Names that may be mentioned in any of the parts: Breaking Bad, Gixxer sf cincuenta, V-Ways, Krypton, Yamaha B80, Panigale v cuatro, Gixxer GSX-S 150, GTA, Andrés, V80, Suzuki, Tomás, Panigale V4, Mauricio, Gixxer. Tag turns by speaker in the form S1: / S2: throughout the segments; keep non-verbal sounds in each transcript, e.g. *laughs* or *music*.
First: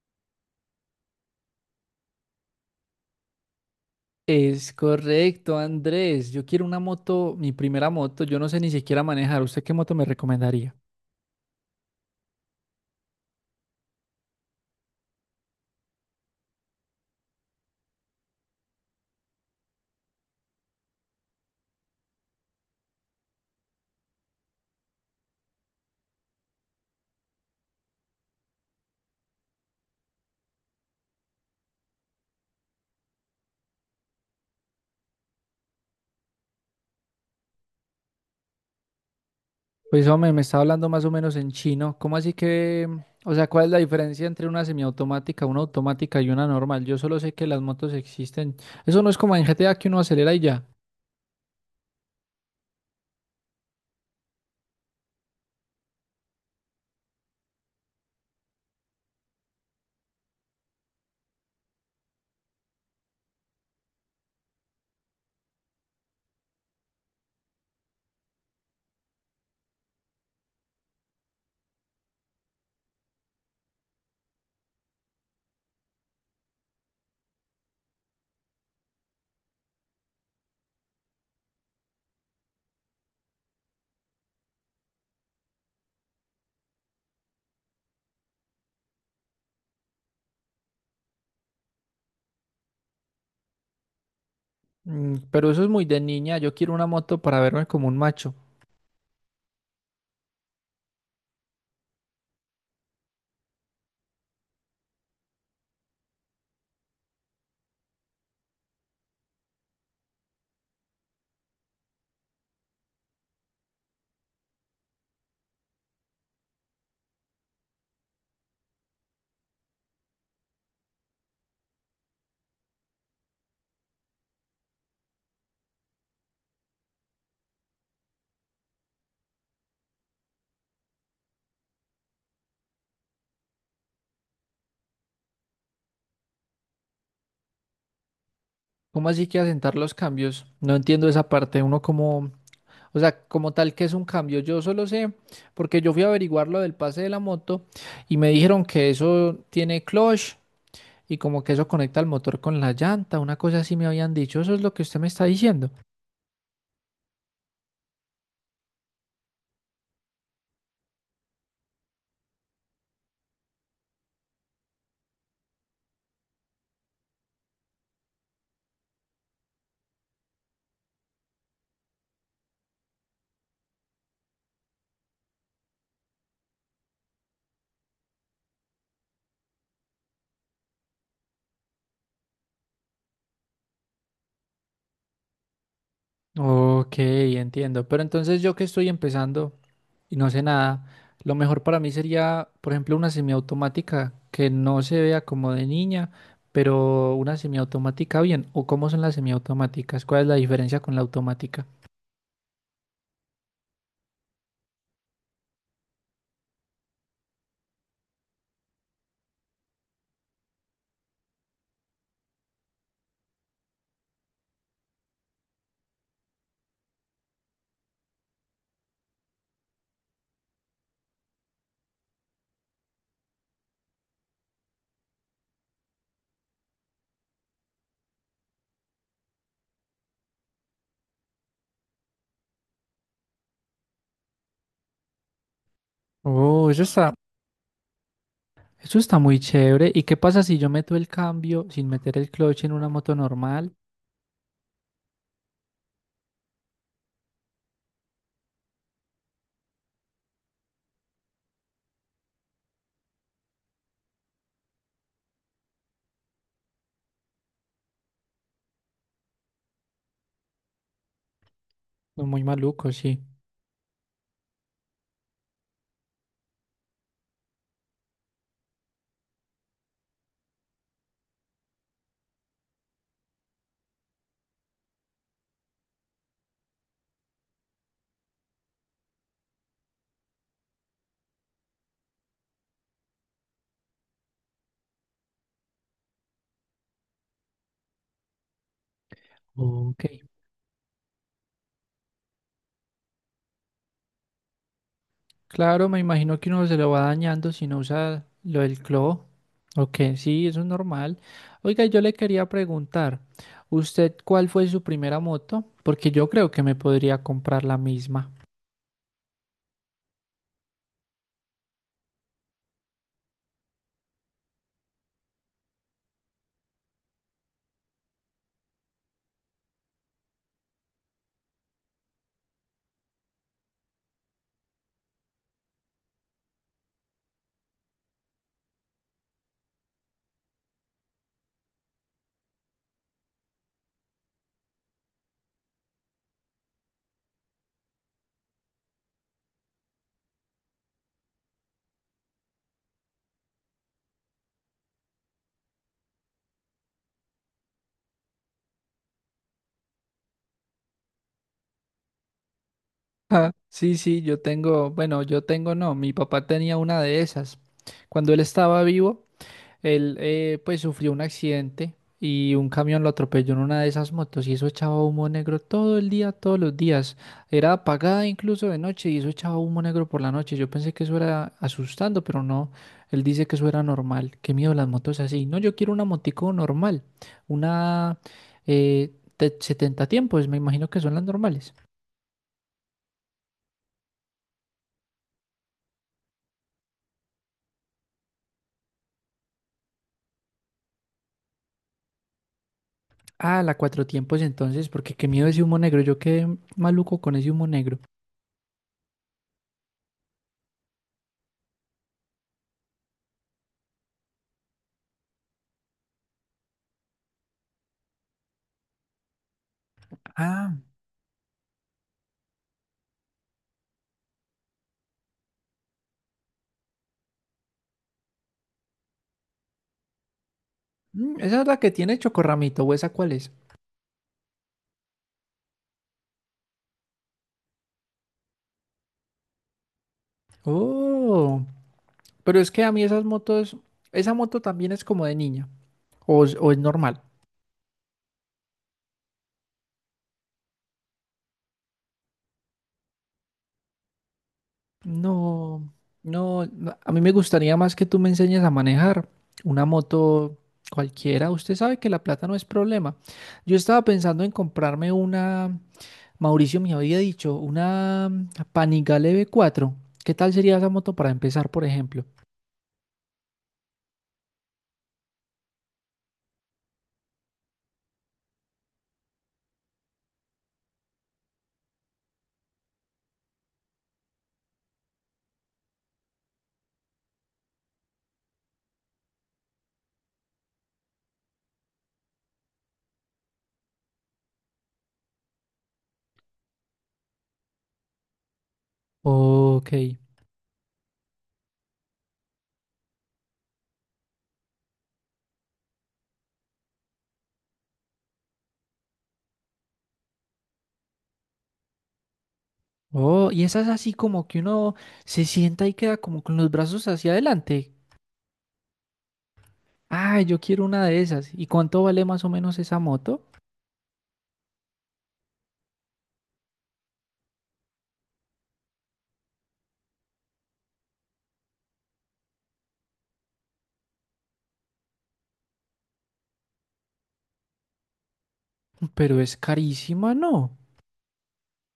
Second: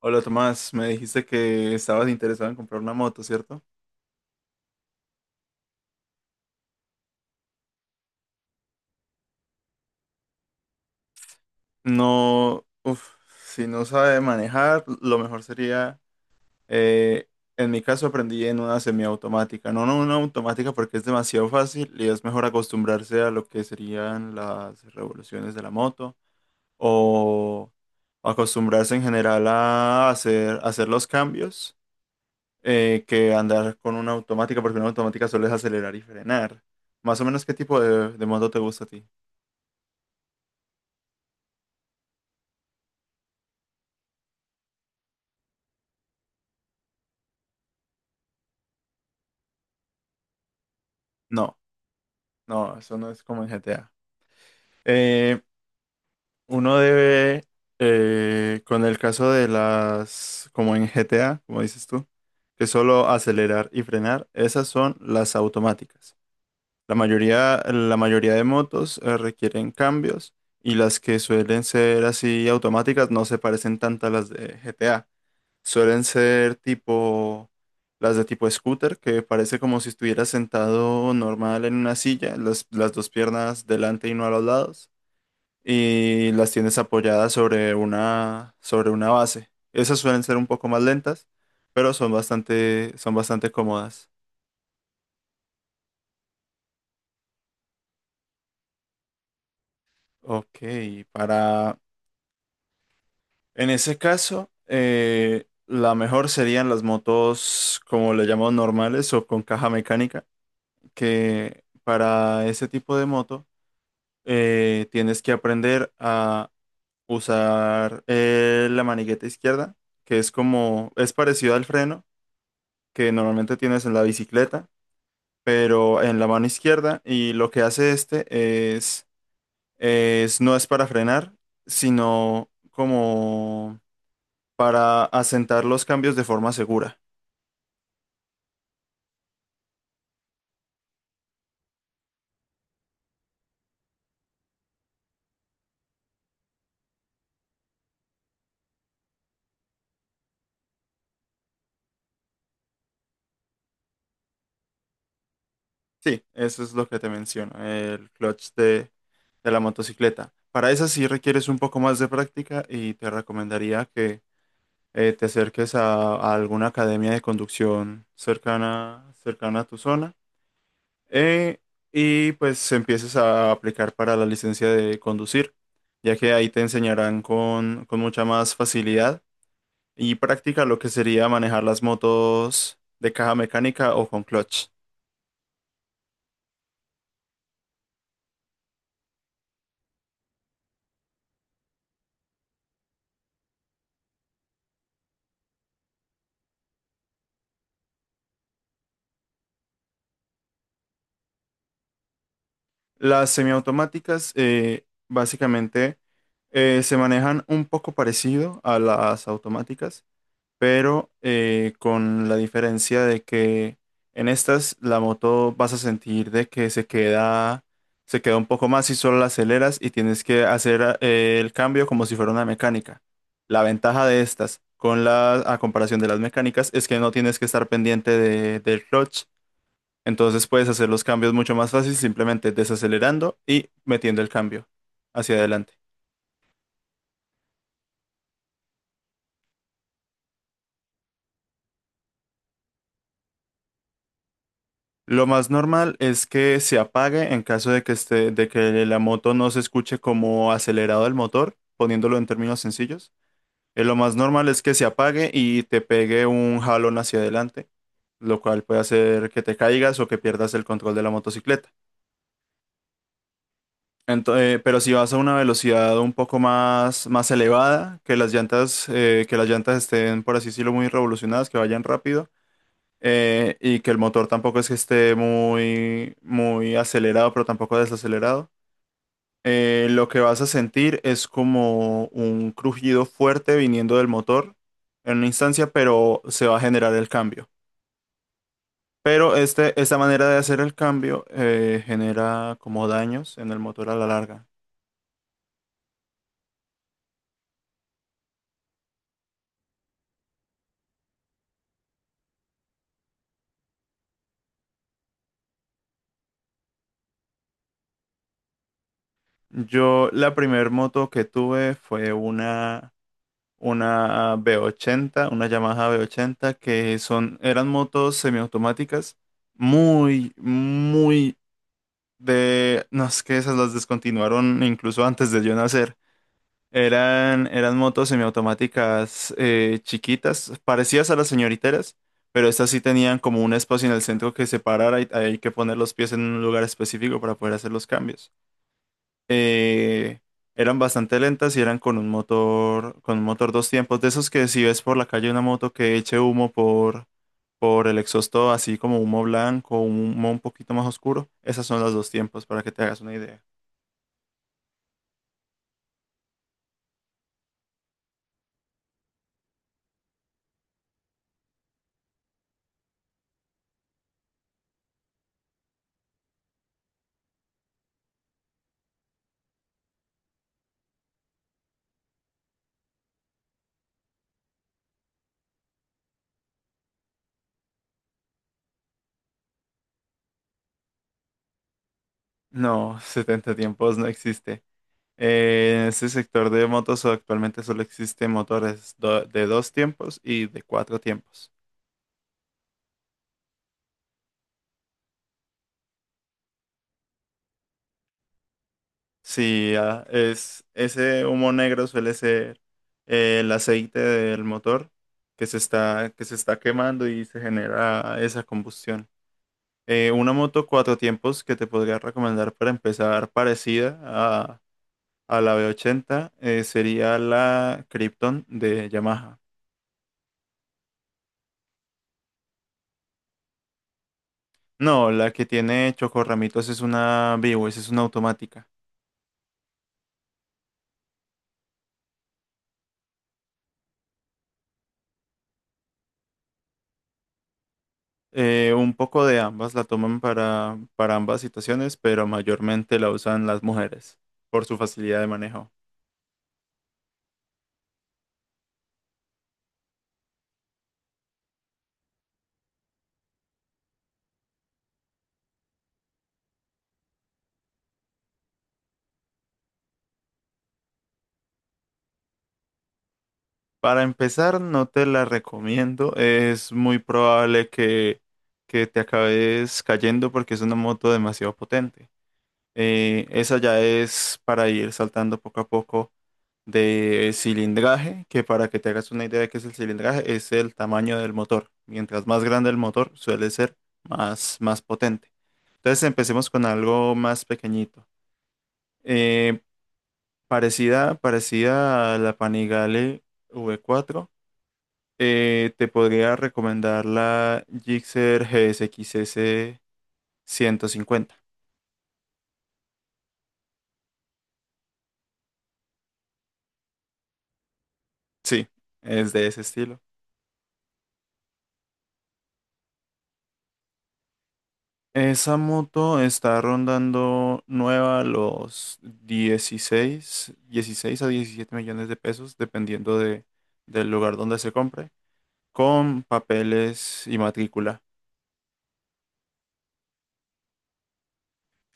S1: Hola Tomás, me dijiste que estabas interesado en comprar una moto, ¿cierto?
S2: Es correcto, Andrés. Yo quiero una moto, mi primera moto. Yo no sé ni siquiera manejar. ¿Usted qué moto me recomendaría?
S1: No, uf, si no sabe manejar, lo mejor sería, eh, en mi caso aprendí en una semiautomática, no, no, una automática porque es demasiado fácil y es mejor acostumbrarse a lo que serían las revoluciones de la moto o acostumbrarse en general a hacer los cambios que andar con una automática porque una automática suele acelerar y frenar. Más o menos, ¿qué tipo de moto te gusta a ti?
S2: Pues hombre, me está hablando más o menos en chino. ¿Cómo así que, o sea, cuál es la diferencia entre una semiautomática, una automática y una normal? Yo solo sé que las motos existen. Eso no es como en GTA que uno acelera y ya.
S1: No, no, eso no es como en GTA. Eh, Uno debe, con el caso de las, como en GTA, como dices tú, que solo acelerar y frenar, esas son las automáticas. La mayoría de motos, requieren cambios y las que suelen ser así automáticas no se parecen tanto a las de GTA. Suelen ser tipo las de tipo scooter, que parece como si estuviera sentado normal en una silla, las dos piernas delante y no a los lados, y las tienes apoyadas sobre una base. Esas suelen ser un poco más lentas, pero son bastante cómodas.
S2: Mm, pero eso es muy de niña. Yo quiero una moto para verme como un macho.
S1: Ok, para... en ese caso, la mejor serían las motos, como le llamamos normales o con caja mecánica, que para ese tipo de moto tienes que aprender a usar la manigueta izquierda, que es parecido al freno que normalmente tienes en la bicicleta, pero en la mano izquierda. Y lo que hace este es, es no es para frenar, sino como para asentar los cambios de forma segura.
S2: ¿Cómo así que asentar los cambios? No entiendo esa parte. Uno como O sea, como tal, que es un cambio? Yo solo sé, porque yo fui a averiguar lo del pase de la moto y me dijeron que eso tiene clutch y como que eso conecta el motor con la llanta, una cosa así me habían dicho. Eso es lo que usted me está diciendo.
S1: Sí, eso es lo que te menciono, el clutch de la motocicleta. Para esa sí requieres un poco más de práctica y te recomendaría que te acerques a alguna academia de conducción cercana a tu zona eh, y pues empieces a aplicar para la licencia de conducir, ya que ahí te enseñarán con mucha más facilidad y práctica lo que sería manejar las motos de caja mecánica o con clutch.
S2: Ok, entiendo. Pero entonces yo, que estoy empezando y no sé nada, lo mejor para mí sería, por ejemplo, una semiautomática que no se vea como de niña, pero una semiautomática bien. ¿O cómo son las semiautomáticas? ¿Cuál es la diferencia con la automática?
S1: Las semiautomáticas básicamente se manejan un poco parecido a las automáticas pero con la diferencia de que en estas la moto vas a sentir de que se queda un poco más y solo la aceleras y tienes que hacer el cambio como si fuera una mecánica. La ventaja de estas con a comparación de las mecánicas es que no tienes que estar pendiente del clutch, entonces puedes hacer los cambios mucho más fácil simplemente desacelerando y metiendo el cambio hacia adelante.
S2: Oh, eso está muy chévere. ¿Y qué pasa si yo meto el cambio sin meter el clutch en una moto normal?
S1: Lo más normal es que se apague en caso de que la moto no se escuche como acelerado el motor, poniéndolo en términos sencillos. Lo más normal es que se apague y te pegue un jalón hacia adelante, lo cual puede hacer que te caigas o que pierdas el control de la motocicleta.
S2: No, muy maluco, sí.
S1: Pero si vas a una velocidad un poco más elevada, que las llantas, estén, por así decirlo, muy revolucionadas, que vayan rápido. Y que el motor tampoco es que esté muy, muy acelerado, pero tampoco desacelerado. Lo que vas a sentir es como un crujido fuerte viniendo del motor en una instancia, pero se va a generar el cambio. Pero esta
S2: Ok.
S1: manera de hacer el cambio genera como daños en el motor a la larga.
S2: Claro, me imagino que uno se lo va dañando si no usa lo del clo. Ok, sí, eso es normal. Oiga, yo le quería preguntar, ¿usted cuál fue su primera moto? Porque yo creo que me podría comprar la misma. *laughs*
S1: Yo la primer moto que tuve fue una B80, una Yamaha B80, que eran motos semiautomáticas, muy, muy no es que esas las descontinuaron incluso antes de yo nacer. Eran motos semiautomáticas chiquitas, parecidas a las señoriteras, pero estas sí tenían como un espacio en el centro que separara y hay que poner los pies en un lugar específico para poder hacer los cambios eh, Eran bastante lentas y eran con un motor dos tiempos, de esos que si ves por la calle una moto que eche humo por el exhausto, así como humo blanco, humo un poquito más oscuro, esas son las dos tiempos, para que te hagas una idea.
S2: Ah, sí, sí, yo tengo, bueno, yo tengo no, mi papá tenía una de esas. Cuando él estaba vivo, él pues sufrió un accidente y un camión lo atropelló en una de esas motos, y eso echaba humo negro todo el día, todos los días. Era apagada incluso de noche y eso echaba humo negro por la noche. Yo pensé que eso era asustando, pero no. Él dice que eso era normal. Qué miedo las motos así. No, yo quiero una motico normal. Una eh, de 70 tiempos, me imagino que son las normales.
S1: No, *laughs* 70 tiempos no existe. En este sector de motos actualmente solo existen motores de dos tiempos y de cuatro tiempos.
S2: Ah, la cuatro tiempos entonces, porque qué miedo ese humo negro. Yo quedé maluco con ese humo negro.
S1: Sí, ah, ese humo negro suele ser el aceite del motor que se está quemando y se genera esa combustión. Una moto cuatro tiempos que te podría recomendar para empezar parecida a la V80 sería la Krypton de Yamaha.
S2: Mm, esa es la que tiene chocorramito, ¿o esa cuál es?
S1: No, la que tiene chocorramitos es una V-Ways, es una automática.
S2: Oh, pero es que a mí esas motos, esa moto también es como de niña, o es normal.
S1: Un poco de ambas la toman para ambas situaciones, pero mayormente la usan las mujeres por su facilidad de manejo.
S2: No, no, no, a mí me gustaría más que tú me enseñes a manejar una moto cualquiera. Usted sabe que la plata no es problema. Yo estaba pensando en comprarme una, Mauricio me había dicho, una Panigale V4. ¿Qué tal sería esa moto para empezar, por ejemplo?
S1: Para empezar, no te la recomiendo. Es muy probable que te acabes cayendo porque es una moto demasiado potente. Esa ya es para ir saltando poco a poco de cilindraje, que para que te hagas una idea de qué es el cilindraje, es el tamaño del motor. Mientras más grande el motor, suele ser más, más potente. Entonces empecemos con algo más pequeñito. Eh,
S2: Ok.
S1: parecida a la Panigale V4, te podría recomendar la Gixxer GSX-S 150.
S2: Oh, y esa es así como que uno se sienta y queda como con los brazos hacia adelante.
S1: Sí, es de ese estilo.
S2: Ah, yo quiero una de esas. ¿Y cuánto vale más o menos esa moto?
S1: Esa moto está rondando nueva los dieciséis a 17 millones de pesos, dependiendo del lugar donde se compre, con papeles y matrícula.
S2: Pero es carísima, ¿no?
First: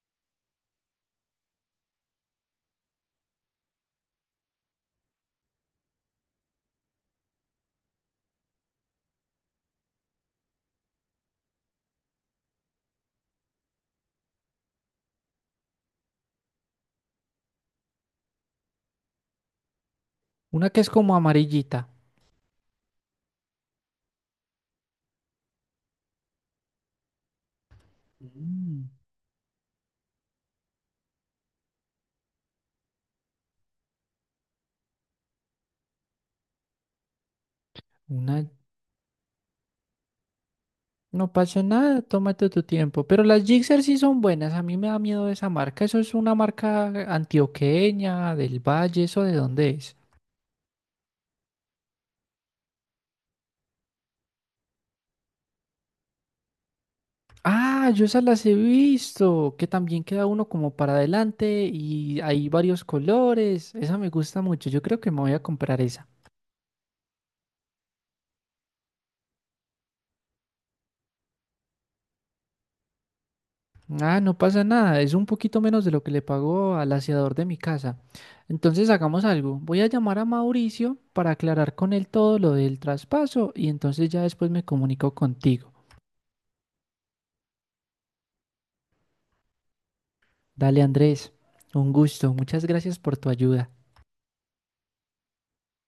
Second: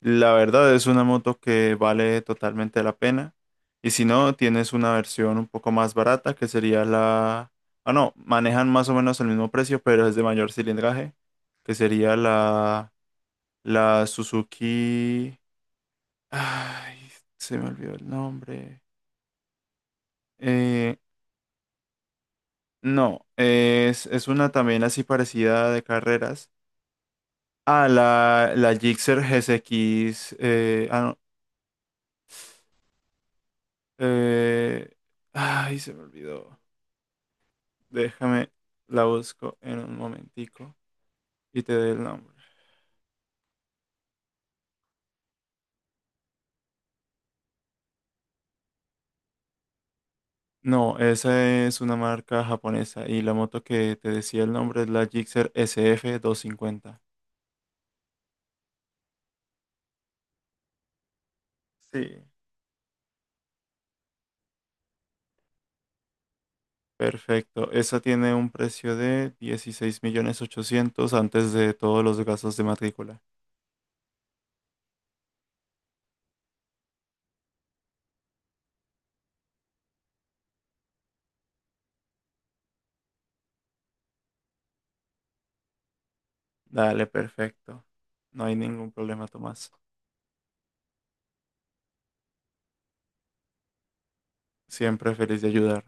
S1: La verdad es una moto que vale totalmente la pena. Y si no, tienes una versión un poco más barata, que sería ah, no, manejan más o menos el mismo precio, pero es de mayor cilindraje, que sería la Suzuki. Ay, se me olvidó el nombre.
S2: Una que es
S1: Eh,
S2: como amarillita.
S1: no, es una también así parecida de carreras. Ah, la
S2: Mm.
S1: Gixxer GSX. Ah, no. eh, Ay, se me olvidó.
S2: Una,
S1: Déjame, la busco en un momentico
S2: no pasa
S1: y te doy
S2: nada,
S1: el nombre.
S2: tómate tu tiempo. Pero las Gixxer sí son buenas, a mí me da miedo esa marca. Eso es una marca antioqueña, del Valle, ¿eso de dónde es?
S1: No, esa es una marca japonesa y la moto que te decía el nombre es la Gixxer SF 50.
S2: Ah, yo esas las he visto, que también queda uno como para adelante y
S1: Sí.
S2: hay varios colores. Esa me gusta mucho. Yo creo que me voy a comprar esa.
S1: Perfecto. Esa tiene un precio de 16 millones 800 antes de todos los gastos de matrícula.
S2: Ah, no pasa nada. Es un poquito menos de lo que le pagó al aseador de mi casa. Entonces hagamos algo. Voy a llamar a Mauricio para aclarar con él todo lo del traspaso y entonces ya después me comunico contigo.
S1: Dale, perfecto. No hay ningún problema, Tomás.
S2: Dale, Andrés. Un gusto. Muchas gracias por tu ayuda.
S1: Siempre feliz de ayudar.